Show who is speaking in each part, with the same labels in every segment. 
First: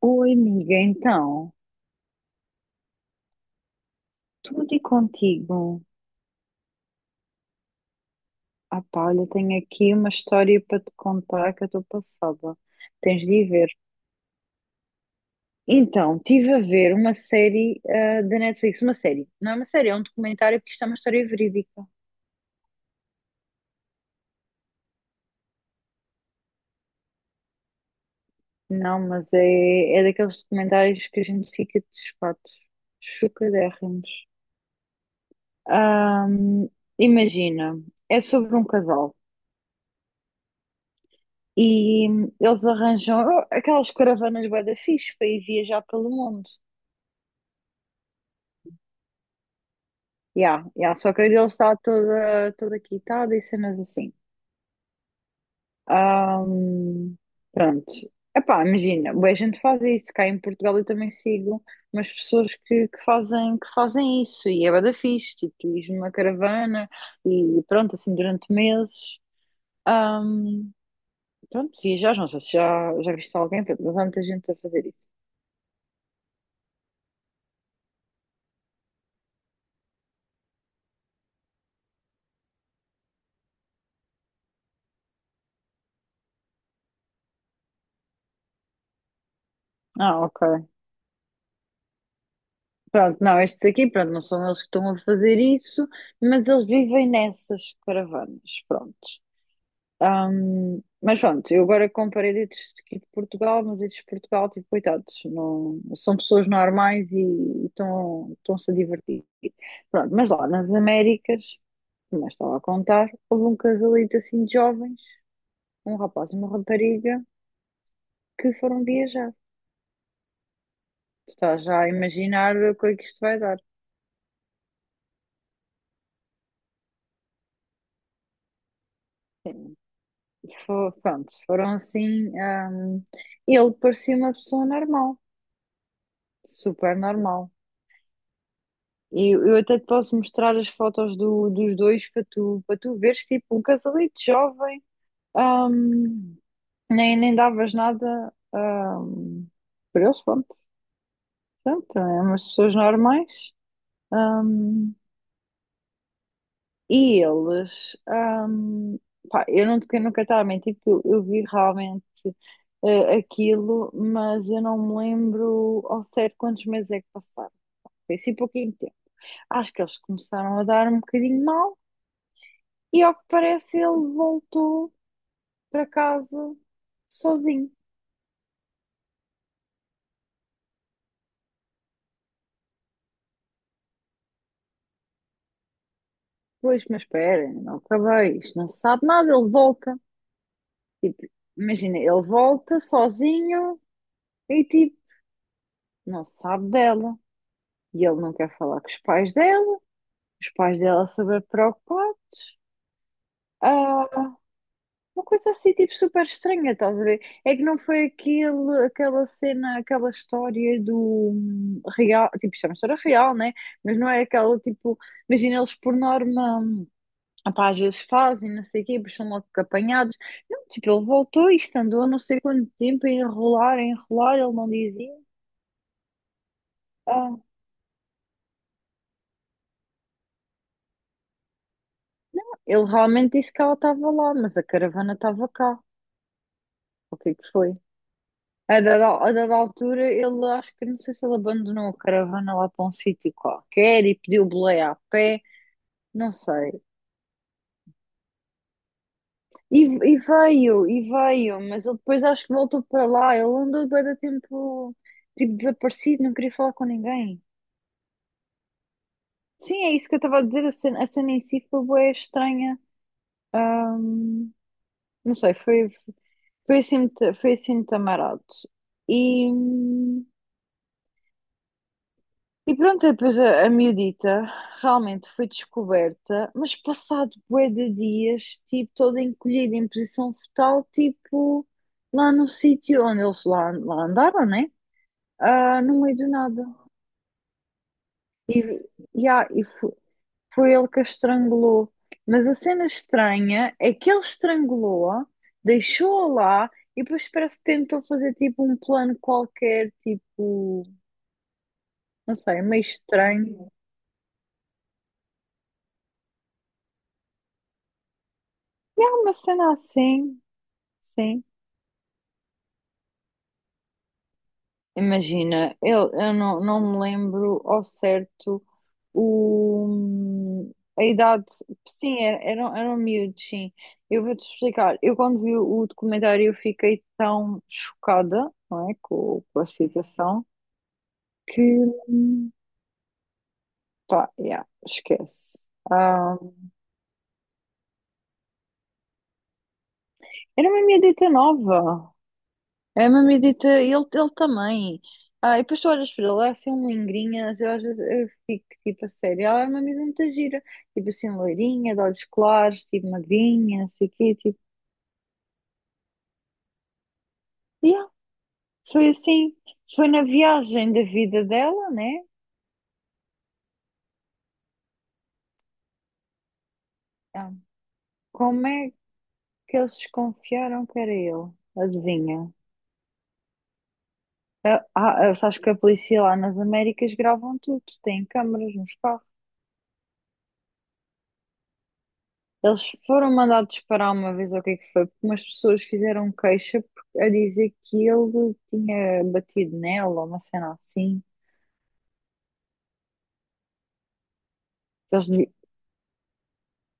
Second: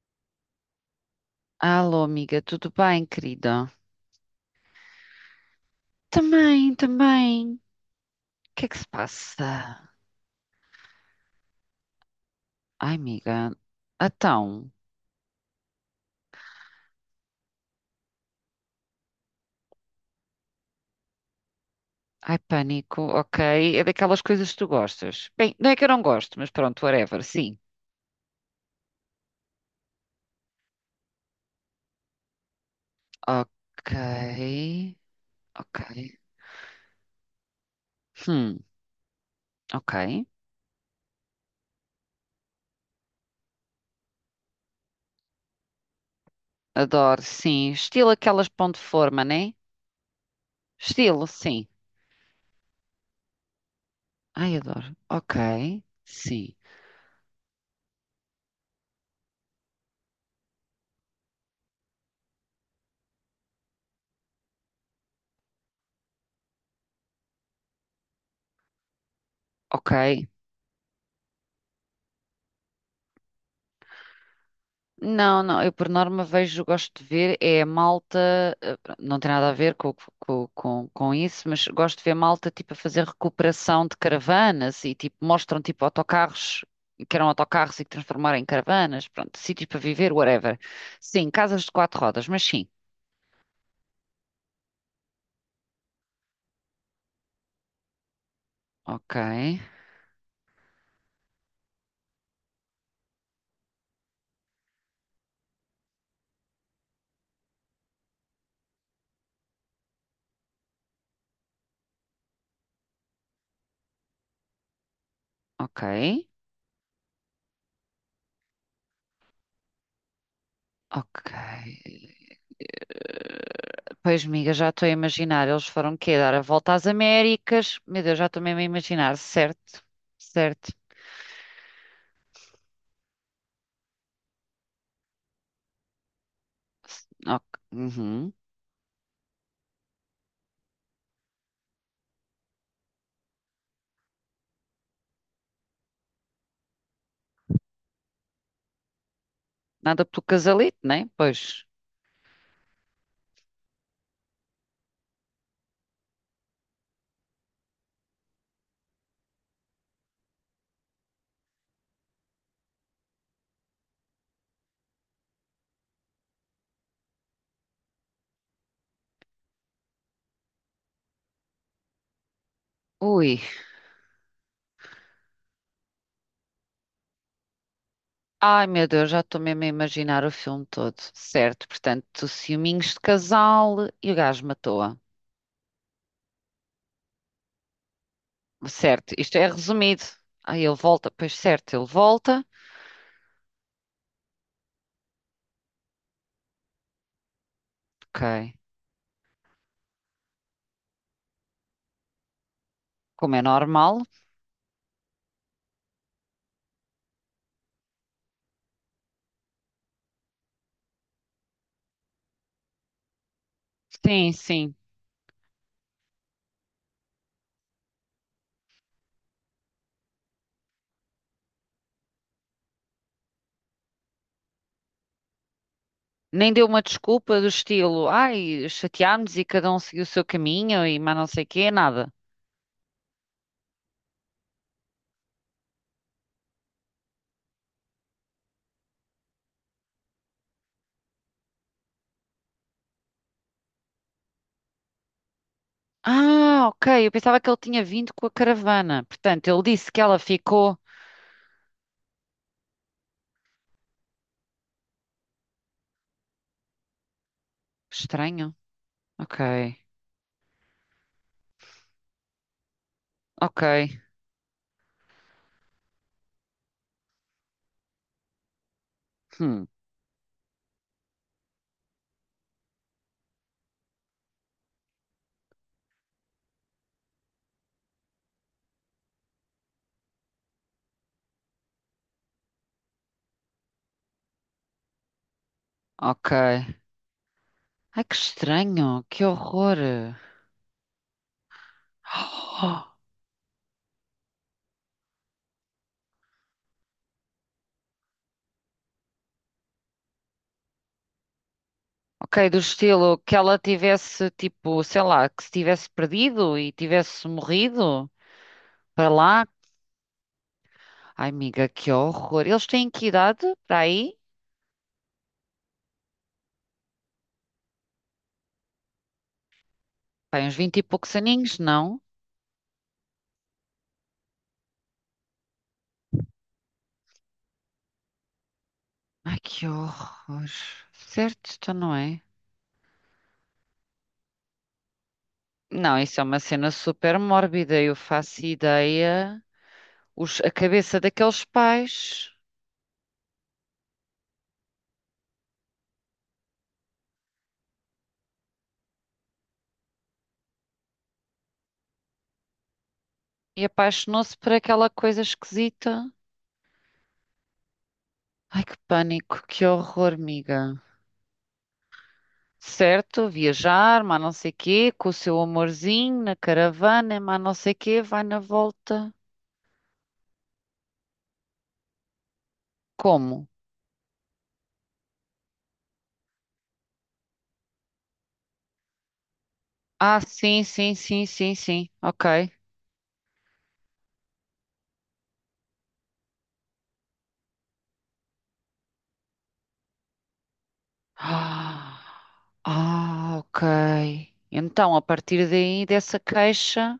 Speaker 1: Oi, amiga, então,
Speaker 2: Alô, amiga, tudo bem, querida?
Speaker 1: tudo e contigo?
Speaker 2: Também, também. O que é que
Speaker 1: Ah,
Speaker 2: se
Speaker 1: pá, olha, tenho
Speaker 2: passa?
Speaker 1: aqui uma história para te contar que eu estou passada.
Speaker 2: Ai,
Speaker 1: Tens de ir
Speaker 2: amiga,
Speaker 1: ver.
Speaker 2: então.
Speaker 1: Então, estive a ver uma série da Netflix, uma série. Não é uma série, é um documentário, porque isto é uma história verídica.
Speaker 2: Ai, pânico, ok. É daquelas coisas que tu gostas. Bem, não é que eu não gosto, mas pronto, whatever, sim.
Speaker 1: Não, mas é daqueles documentários que a gente fica de espatos,
Speaker 2: Ok,
Speaker 1: chocadérrimos.
Speaker 2: ok.
Speaker 1: Ahm, Imagina, é sobre
Speaker 2: Hum,
Speaker 1: um casal
Speaker 2: ok.
Speaker 1: e eles arranjam aquelas caravanas bué da fixe para ir viajar pelo mundo.
Speaker 2: Adoro, sim. Estilo aquelas pão de forma, né?
Speaker 1: Yeah, yeah. Só que
Speaker 2: Estilo,
Speaker 1: a dele
Speaker 2: sim.
Speaker 1: está toda, toda quitada e cenas assim.
Speaker 2: Ai, adoro. Ok, sim.
Speaker 1: Ahm, pronto. Epá, imagina, bué gente faz isso, cá em Portugal eu também sigo umas pessoas que fazem isso e é bué da fixe, tipo, tu ires numa caravana e pronto, assim durante meses.
Speaker 2: Ok.
Speaker 1: Ahm, pronto, viajas, não sei se já viste alguém, pronto, mas há muita gente a fazer isso.
Speaker 2: Não, não, eu por norma vejo, gosto de ver, é a malta, pronto, não tem nada a ver com isso, mas gosto de ver malta tipo a fazer recuperação de caravanas e tipo mostram tipo autocarros que eram autocarros e que transformaram em caravanas, pronto, sítios para viver,
Speaker 1: Ah,
Speaker 2: whatever.
Speaker 1: ok.
Speaker 2: Sim, casas de quatro rodas, mas sim.
Speaker 1: Pronto, não, estes aqui, pronto, não são eles que estão a fazer isso, mas eles vivem nessas caravanas, pronto.
Speaker 2: Ok,
Speaker 1: Mas pronto, eu agora comparei dedos aqui de Portugal, mas estes de Portugal, tipo, coitados, não, são pessoas normais e estão-se a divertir. Pronto, mas lá nas Américas, como eu estava a contar, houve um casalito assim de jovens,
Speaker 2: ok,
Speaker 1: um rapaz e uma rapariga, que foram viajar.
Speaker 2: ok.
Speaker 1: Tu Estás já a imaginar o que é que isto vai
Speaker 2: Eh,
Speaker 1: dar.
Speaker 2: Pois, amiga, já estou a imaginar, eles foram quê? Dar a volta às Américas? Meu Deus, já estou mesmo a imaginar, certo, certo.
Speaker 1: Pronto, foram assim. Ele parecia uma pessoa normal, super
Speaker 2: Ok.
Speaker 1: normal.
Speaker 2: Uhum.
Speaker 1: E eu até te posso mostrar as fotos dos dois para para tu veres, tipo, um casalito jovem, ahm, nem davas nada, por
Speaker 2: Nada
Speaker 1: eles,
Speaker 2: pelo
Speaker 1: pronto,
Speaker 2: casalito, né? Pois.
Speaker 1: portanto, é umas pessoas normais. ahm, e eles, pá, eu eu nunca estava a mentir, porque eu vi realmente aquilo, mas eu não me lembro ao certo quantos meses é que passaram. Foi assim pouquinho tempo. Acho que eles começaram a dar um bocadinho mal. E ao que
Speaker 2: Ui.
Speaker 1: parece, ele voltou para casa sozinho.
Speaker 2: Ai, meu Deus, já estou mesmo a imaginar o filme todo. Certo, portanto, ciúminhos de casal e o gajo matou-a.
Speaker 1: Pois, mas espera, ainda não acabei. Isto não se sabe
Speaker 2: Certo,
Speaker 1: nada.
Speaker 2: isto é
Speaker 1: Ele volta.
Speaker 2: resumido. Aí ele volta,
Speaker 1: Tipo,
Speaker 2: pois certo, ele
Speaker 1: imagina, ele
Speaker 2: volta.
Speaker 1: volta sozinho e tipo, não se sabe dela. E ele não
Speaker 2: Ok.
Speaker 1: quer falar com os pais dela. Os pais dela super preocupados.
Speaker 2: Como é normal.
Speaker 1: Ah, uma coisa assim, tipo, super estranha, estás a ver? É que não foi aquela cena, aquela história do real, tipo, isto é uma história real, né? Mas não é
Speaker 2: Sim,
Speaker 1: aquela,
Speaker 2: sim.
Speaker 1: tipo, imagina eles por norma. Ah pá, às vezes fazem, não sei o quê, depois são logo apanhados. Não, tipo, ele voltou e isto andou não sei quanto tempo a enrolar, ele não dizia.
Speaker 2: Nem deu uma
Speaker 1: Ah,
Speaker 2: desculpa do estilo, ai, chateámos e cada um seguiu o seu caminho e mais não sei o quê, nada.
Speaker 1: ele realmente disse que ela estava lá, mas a caravana estava cá. O que é que foi? A dada altura, ele acho que não sei se ele abandonou a caravana lá para um sítio qualquer e pediu boleia a pé, não
Speaker 2: Ah,
Speaker 1: sei.
Speaker 2: ok. Eu pensava que ele tinha vindo com a caravana. Portanto, ele
Speaker 1: E,
Speaker 2: disse que ela ficou.
Speaker 1: e veio, mas ele depois acho que voltou para lá. Ele andou bué de tempo, tipo, desaparecido, não queria falar com ninguém.
Speaker 2: Estranho? Ok.
Speaker 1: Sim, é isso que eu estava a dizer. A cena em si foi bué estranha.
Speaker 2: Ok.
Speaker 1: Ahm, não sei, foi assim muito amarado. E,
Speaker 2: Hum.
Speaker 1: e pronto, depois a miudita realmente foi descoberta, mas passado bué de dias, tipo, toda encolhida em posição fetal, tipo, lá no sítio onde eles lá andaram, né? Ah, no meio do
Speaker 2: Ok.
Speaker 1: nada.
Speaker 2: Ai, que
Speaker 1: E,
Speaker 2: estranho. Que
Speaker 1: e, há- e, fo-
Speaker 2: horror.
Speaker 1: Foi ele que a estrangulou. Mas a cena
Speaker 2: Oh,
Speaker 1: estranha é que ele estrangulou-a, deixou-a lá e depois parece que tentou fazer tipo um plano qualquer, tipo, não
Speaker 2: ok, do
Speaker 1: sei, meio
Speaker 2: estilo que ela
Speaker 1: estranho.
Speaker 2: tivesse, tipo, sei lá, que se tivesse perdido e tivesse morrido
Speaker 1: E
Speaker 2: para
Speaker 1: é uma
Speaker 2: lá.
Speaker 1: cena assim,
Speaker 2: Ai,
Speaker 1: sim.
Speaker 2: amiga, que horror. Eles têm que idade para aí?
Speaker 1: Imagina, eu não me lembro ao certo
Speaker 2: Pai, uns
Speaker 1: o,
Speaker 2: vinte e
Speaker 1: a
Speaker 2: poucos
Speaker 1: idade.
Speaker 2: aninhos, não?
Speaker 1: Sim, eram miúdos, sim. Eu vou-te explicar. Eu, quando vi o documentário, eu fiquei tão chocada, não é,
Speaker 2: Ai,
Speaker 1: com
Speaker 2: que
Speaker 1: a situação,
Speaker 2: horror. Certo,
Speaker 1: que,
Speaker 2: então não é?
Speaker 1: pá, yeah, esquece.
Speaker 2: Não, isso é
Speaker 1: Ah,
Speaker 2: uma cena super mórbida. Eu faço ideia. Os- a
Speaker 1: era uma
Speaker 2: cabeça
Speaker 1: miúdita
Speaker 2: daqueles
Speaker 1: nova.
Speaker 2: pais.
Speaker 1: É uma medita, ele também. Ah, e depois tu olhas para ele, é assim um lingrinhas, eu às vezes eu fico tipo a sério, ela é uma amiga muito gira, tipo assim, loirinha, de olhos claros, tipo
Speaker 2: E
Speaker 1: magrinha, não sei o quê,
Speaker 2: apaixonou-se por
Speaker 1: tipo,
Speaker 2: aquela coisa esquisita.
Speaker 1: yeah,
Speaker 2: Ai, que
Speaker 1: foi
Speaker 2: pânico,
Speaker 1: assim,
Speaker 2: que
Speaker 1: foi
Speaker 2: horror,
Speaker 1: na
Speaker 2: amiga.
Speaker 1: viagem da vida dela, né?
Speaker 2: Certo, viajar, mas não sei quê, com o seu amorzinho na caravana, mas não
Speaker 1: Ah,
Speaker 2: sei quê, vai na
Speaker 1: como é
Speaker 2: volta.
Speaker 1: que eles desconfiaram que era ele? Adivinha?
Speaker 2: Como?
Speaker 1: Ah, sabes que a polícia lá nas Américas gravam tudo, têm câmaras nos carros.
Speaker 2: Ah, sim, sim, sim, sim, sim. Ok.
Speaker 1: Eles foram mandados parar uma vez, ou o que é que foi? Porque umas pessoas fizeram queixa a dizer que ele tinha batido nela, ou uma cena assim.
Speaker 2: Ah, ah, ok. Então, a
Speaker 1: Que Eles,
Speaker 2: partir
Speaker 1: lhe-
Speaker 2: daí, dessa queixa.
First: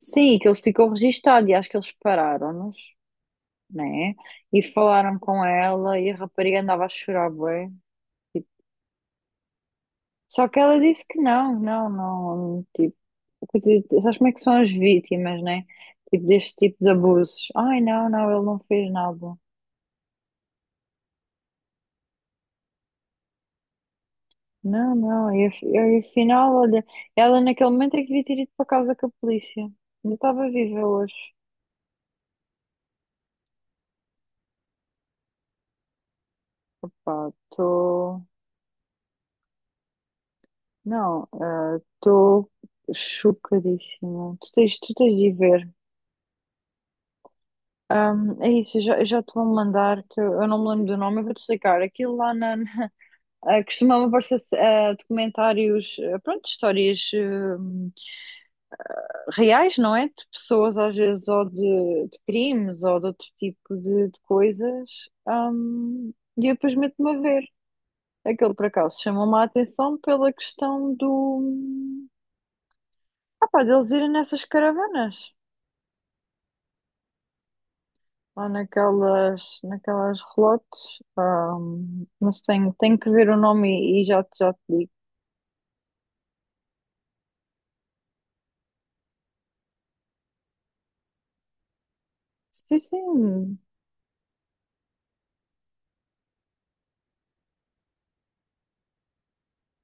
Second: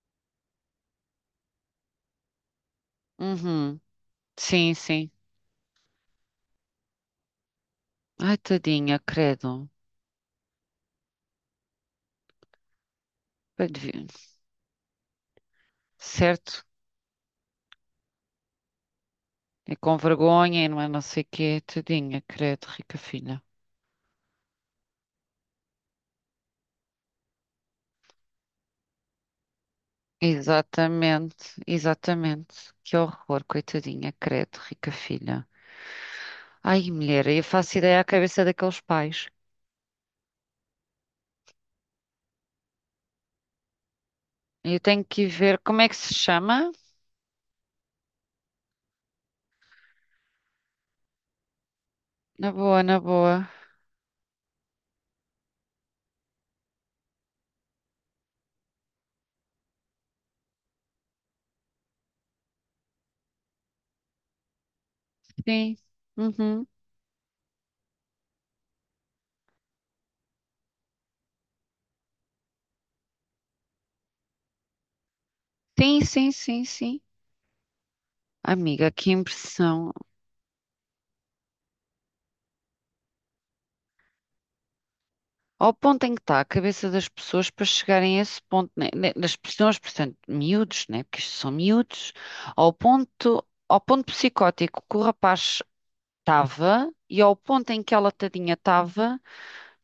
Speaker 1: sim, que ele ficou registado e acho que eles pararam-nos,
Speaker 2: Uhum.
Speaker 1: né? E
Speaker 2: Sim, sim.
Speaker 1: falaram com ela e a rapariga andava a chorar bué,
Speaker 2: Ai,
Speaker 1: tipo.
Speaker 2: tadinha, credo.
Speaker 1: Só que ela disse que não, não, não. Tipo,
Speaker 2: Pá, devia-
Speaker 1: sabes como é que são as vítimas, né? Tipo, deste
Speaker 2: Certo.
Speaker 1: tipo de abusos. Ai, não, não, ele não fez nada.
Speaker 2: E com vergonha, e não é não sei o quê, tadinha, credo, rica filha.
Speaker 1: Não, não, e afinal, olha, ela naquele momento é que devia ter ido para casa com a polícia. Não estava viva hoje.
Speaker 2: Exatamente, exatamente. Que horror, coitadinha, credo, rica filha. Ai, mulher,
Speaker 1: Pá,
Speaker 2: eu faço ideia à
Speaker 1: estou.
Speaker 2: cabeça daqueles pais.
Speaker 1: Não, ah, estou chocadíssima.
Speaker 2: Eu
Speaker 1: Tu
Speaker 2: tenho
Speaker 1: tens
Speaker 2: que
Speaker 1: de
Speaker 2: ir
Speaker 1: ir
Speaker 2: ver
Speaker 1: ver.
Speaker 2: como é que se chama.
Speaker 1: É isso, eu já te vou mandar, que eu não me lembro do nome, eu vou-te explicar. Aquilo lá
Speaker 2: Na
Speaker 1: na.
Speaker 2: boa, na boa.
Speaker 1: Costumava aparecer documentários, pronto, histórias, reais, não é? De pessoas, às vezes, ou de crimes, ou de outro tipo de coisas.
Speaker 2: Sim.
Speaker 1: E eu
Speaker 2: Uhum.
Speaker 1: depois meto-me a ver. Aquele, por acaso, chamou-me a atenção pela questão do... Ah pá, deles irem nessas caravanas.
Speaker 2: Sim, sim, sim, sim.
Speaker 1: Ou
Speaker 2: Amiga, que impressão.
Speaker 1: naquelas relotes. Mas tenho que ver o nome e já te digo.
Speaker 2: Ao ponto em que está a cabeça das pessoas para chegarem a esse ponto, né? Né, das pessoas, portanto, miúdos, né? Porque isto são miúdos,
Speaker 1: Sim, sim.
Speaker 2: ao ponto psicótico que o rapaz estava e ao ponto em que ela tadinha estava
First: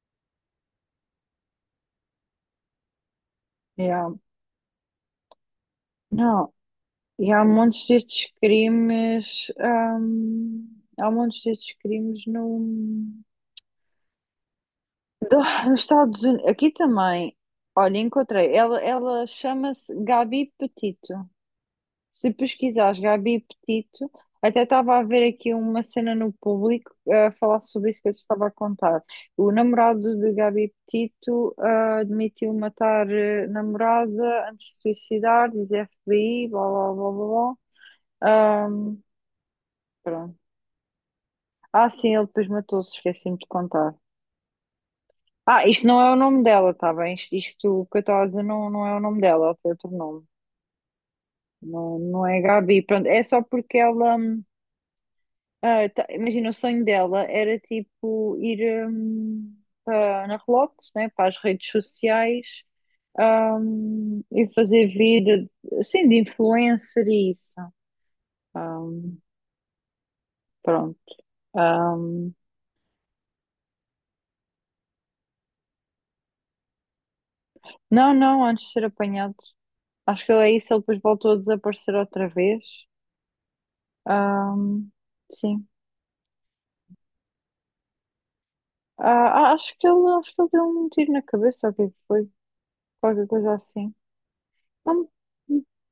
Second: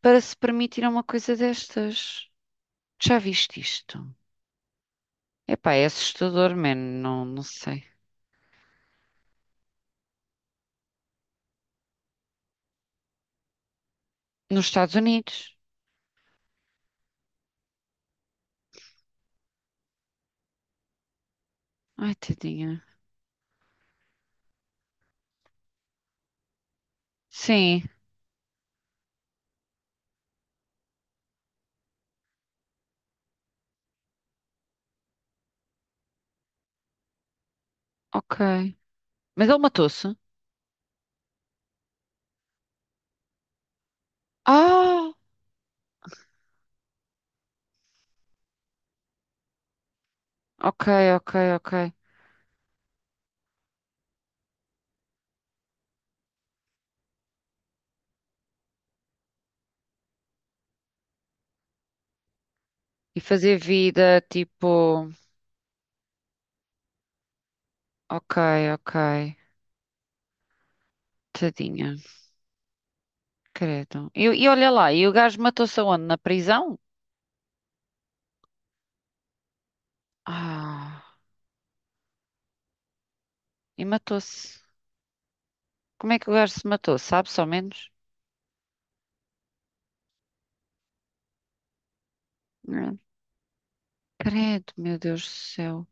Speaker 2: para se permitir uma coisa destas. Já viste isto?
Speaker 1: Yeah.
Speaker 2: Epá, é
Speaker 1: Não,
Speaker 2: assustador, man. Não,
Speaker 1: e
Speaker 2: não
Speaker 1: há
Speaker 2: sei.
Speaker 1: montes destes crimes, há montes destes crimes no,
Speaker 2: Nos Estados
Speaker 1: do-
Speaker 2: Unidos.
Speaker 1: nos Estados Unidos. Aqui também. Olha, encontrei. Ela chama-se Gabi Petito.
Speaker 2: Ai,
Speaker 1: Se
Speaker 2: tadinha.
Speaker 1: pesquisares Gabi Petito, até estava a ver aqui uma cena no público a falar
Speaker 2: Sim,
Speaker 1: sobre isso que eu te estava a contar. O namorado de Gabi Petito admitiu matar namorada antes de suicidar, diz FBI, blá blá blá blá.
Speaker 2: ok.
Speaker 1: blá.
Speaker 2: Mas ele matou-se?
Speaker 1: Pronto. Ah, sim, ele depois matou-se, esqueci-me de contar.
Speaker 2: Ah,
Speaker 1: Ah, isto não é o nome dela, tá bem? Isto que eu estava a dizer não, não é o nome dela, ela tem outro nome.
Speaker 2: ok, ok, ok.
Speaker 1: Não, não é Gabi, pronto. É só porque ela. Imagina, o sonho dela era tipo ir para, na Relotes, né, para as redes sociais
Speaker 2: E fazer vida,
Speaker 1: e fazer
Speaker 2: tipo.
Speaker 1: vida assim de influencer e isso.
Speaker 2: Ok, ok.
Speaker 1: Hum, pronto.
Speaker 2: Tadinha,
Speaker 1: Hum,
Speaker 2: credo. E olha lá, e o gajo matou-se aonde? Na prisão?
Speaker 1: não, não, antes de ser apanhado. Acho que é isso, ele depois
Speaker 2: Ah,
Speaker 1: voltou a desaparecer outra vez.
Speaker 2: e matou-se.
Speaker 1: Ahm, sim.
Speaker 2: Como é que o gajo se matou? Sabe só menos?
Speaker 1: Ah, acho que ele deu um tiro na cabeça, ou o que é que foi?
Speaker 2: Não.
Speaker 1: Qualquer coisa assim.
Speaker 2: Credo, meu
Speaker 1: Não,
Speaker 2: Deus do céu.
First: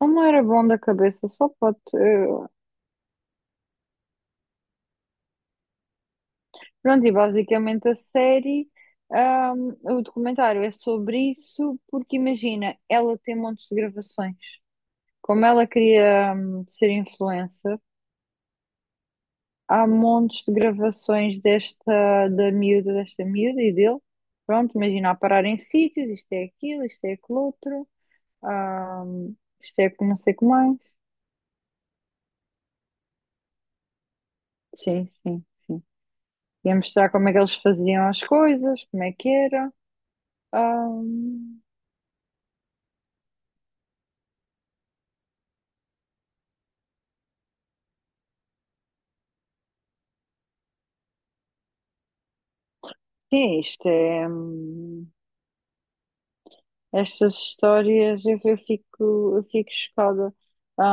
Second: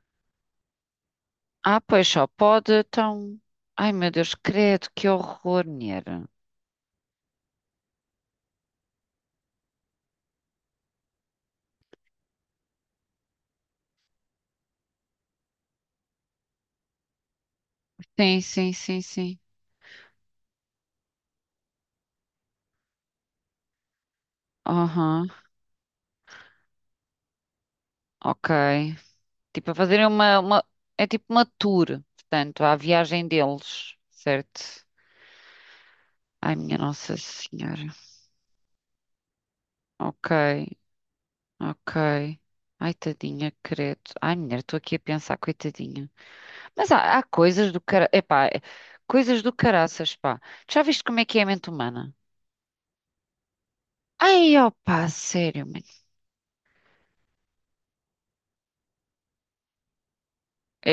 Speaker 1: não era bom da cabeça, só
Speaker 2: Ah,
Speaker 1: pode.
Speaker 2: pois só pode, então. Ai, meu Deus, credo, que horror, mulher.
Speaker 1: Pronto, e basicamente a série, o documentário é sobre isso, porque imagina, ela tem montes de gravações. Como ela queria, ser influencer,
Speaker 2: Sim, sim, sim, sim.
Speaker 1: há montes de gravações da miúda, desta miúda e dele. Pronto, imagina a
Speaker 2: Aham,
Speaker 1: parar em sítios, isto é aquilo outro,
Speaker 2: ok.
Speaker 1: ahm,
Speaker 2: Tipo, a
Speaker 1: isto é
Speaker 2: fazerem
Speaker 1: não sei o
Speaker 2: uma,
Speaker 1: que
Speaker 2: uma.
Speaker 1: mais.
Speaker 2: É tipo uma tour, portanto, à viagem deles, certo?
Speaker 1: Sim, sim, sim.
Speaker 2: Ai,
Speaker 1: Ia
Speaker 2: minha
Speaker 1: mostrar
Speaker 2: Nossa
Speaker 1: como é que eles
Speaker 2: Senhora.
Speaker 1: faziam as coisas, como é que era.
Speaker 2: Ok.
Speaker 1: Ahm,
Speaker 2: Ok. Ai, tadinha, credo. Ai, mulher, estou aqui a pensar, coitadinha. Mas há, há coisas do cara... Epá, é- coisas do caraças, pá. Tu já viste como é que é a mente humana?
Speaker 1: sim, isto é.
Speaker 2: Ai, ó sério, mano.
Speaker 1: Estas histórias eu fico chocada.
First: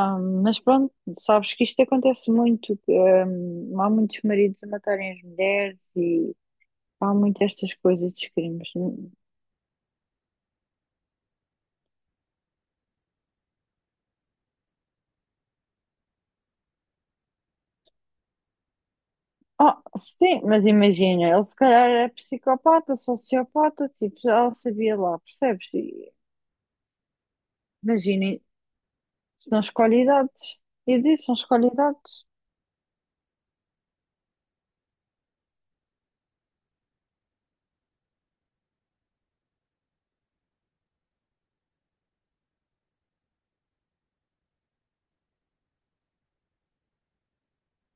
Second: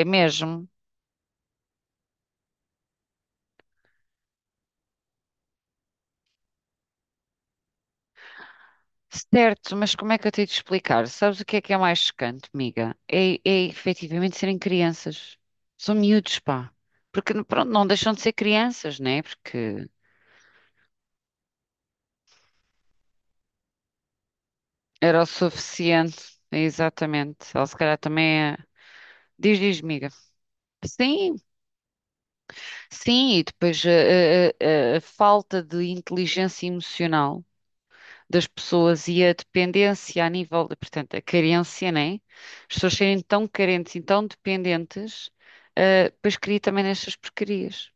Speaker 2: É
Speaker 1: Mas
Speaker 2: mesmo?
Speaker 1: pronto, sabes que isto acontece muito. Que, há muitos maridos a matarem as mulheres. Há muitas estas coisas dos crimes.
Speaker 2: Certo, mas como é que eu tenho de explicar? Sabes o que é mais chocante, amiga? É, é efetivamente serem crianças. São miúdos, pá. Porque, pronto, não deixam de ser crianças, né?
Speaker 1: Ah,
Speaker 2: Porque
Speaker 1: sim, mas imagina, ele se calhar é psicopata, sociopata, tipo, já o sabia lá,
Speaker 2: era o
Speaker 1: percebes? E
Speaker 2: suficiente. Exatamente. Ela se calhar
Speaker 1: imaginem,
Speaker 2: também é...
Speaker 1: se
Speaker 2: Diz,
Speaker 1: não
Speaker 2: diz,
Speaker 1: escolhe
Speaker 2: amiga.
Speaker 1: idades. E disse, não
Speaker 2: Sim,
Speaker 1: escolhe idades.
Speaker 2: sim, e depois a falta de inteligência emocional das pessoas e a dependência a nível de, portanto, a carência, né? As pessoas serem tão carentes e tão dependentes, depois cria também nestas porcarias,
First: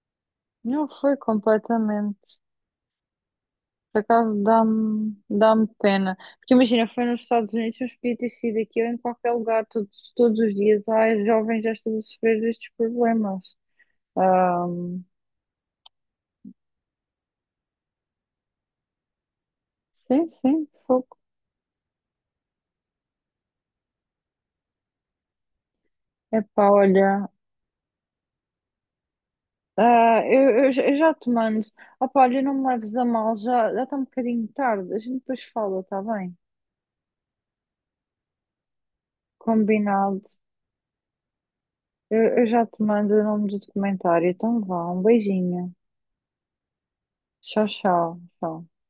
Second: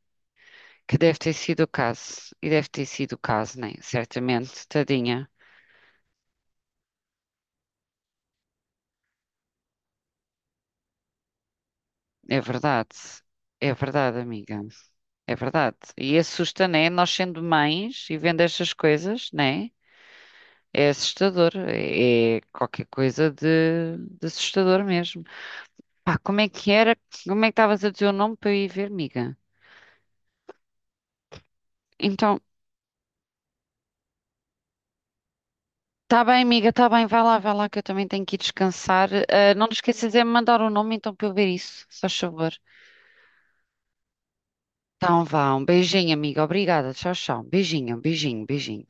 Speaker 1: Não
Speaker 2: que
Speaker 1: foi
Speaker 2: deve ter sido o caso,
Speaker 1: completamente.
Speaker 2: e deve ter sido o caso, né?
Speaker 1: Por acaso
Speaker 2: Certamente, tadinha,
Speaker 1: dá-me pena. Porque imagina, foi nos Estados Unidos, mas podia ter sido aquilo em qualquer lugar, todos, todos os dias. Ai, os jovens já estão a
Speaker 2: é
Speaker 1: sofrer destes
Speaker 2: verdade.
Speaker 1: problemas.
Speaker 2: É verdade, amiga.
Speaker 1: Ahm,
Speaker 2: É verdade. E assusta, né? Nós sendo mães e vendo estas coisas, né?
Speaker 1: sim, sim,
Speaker 2: É
Speaker 1: fogo.
Speaker 2: assustador, é qualquer coisa de assustador mesmo. Pá, como é que
Speaker 1: Epá,
Speaker 2: era?
Speaker 1: olha.
Speaker 2: Como é que estavas a dizer o nome para eu ir ver, miga?
Speaker 1: Eu já te mando. Opa,
Speaker 2: Então,
Speaker 1: olha, não me leves a mal, já, já está um bocadinho tarde. A gente depois fala, está
Speaker 2: tá
Speaker 1: bem?
Speaker 2: bem, miga, tá bem, vai lá que eu também tenho que ir descansar. Ah, não te esqueças de
Speaker 1: Combinado.
Speaker 2: me mandar o nome então para eu ver isso, se faz
Speaker 1: Eu
Speaker 2: favor.
Speaker 1: já te mando o nome do documentário. Então vá, um
Speaker 2: Então vá, um
Speaker 1: beijinho.
Speaker 2: beijinho, amiga, obrigada, tchau, tchau.
Speaker 1: Tchau,
Speaker 2: Beijinho,
Speaker 1: tchau,
Speaker 2: beijinho,
Speaker 1: tchau.
Speaker 2: beijinho.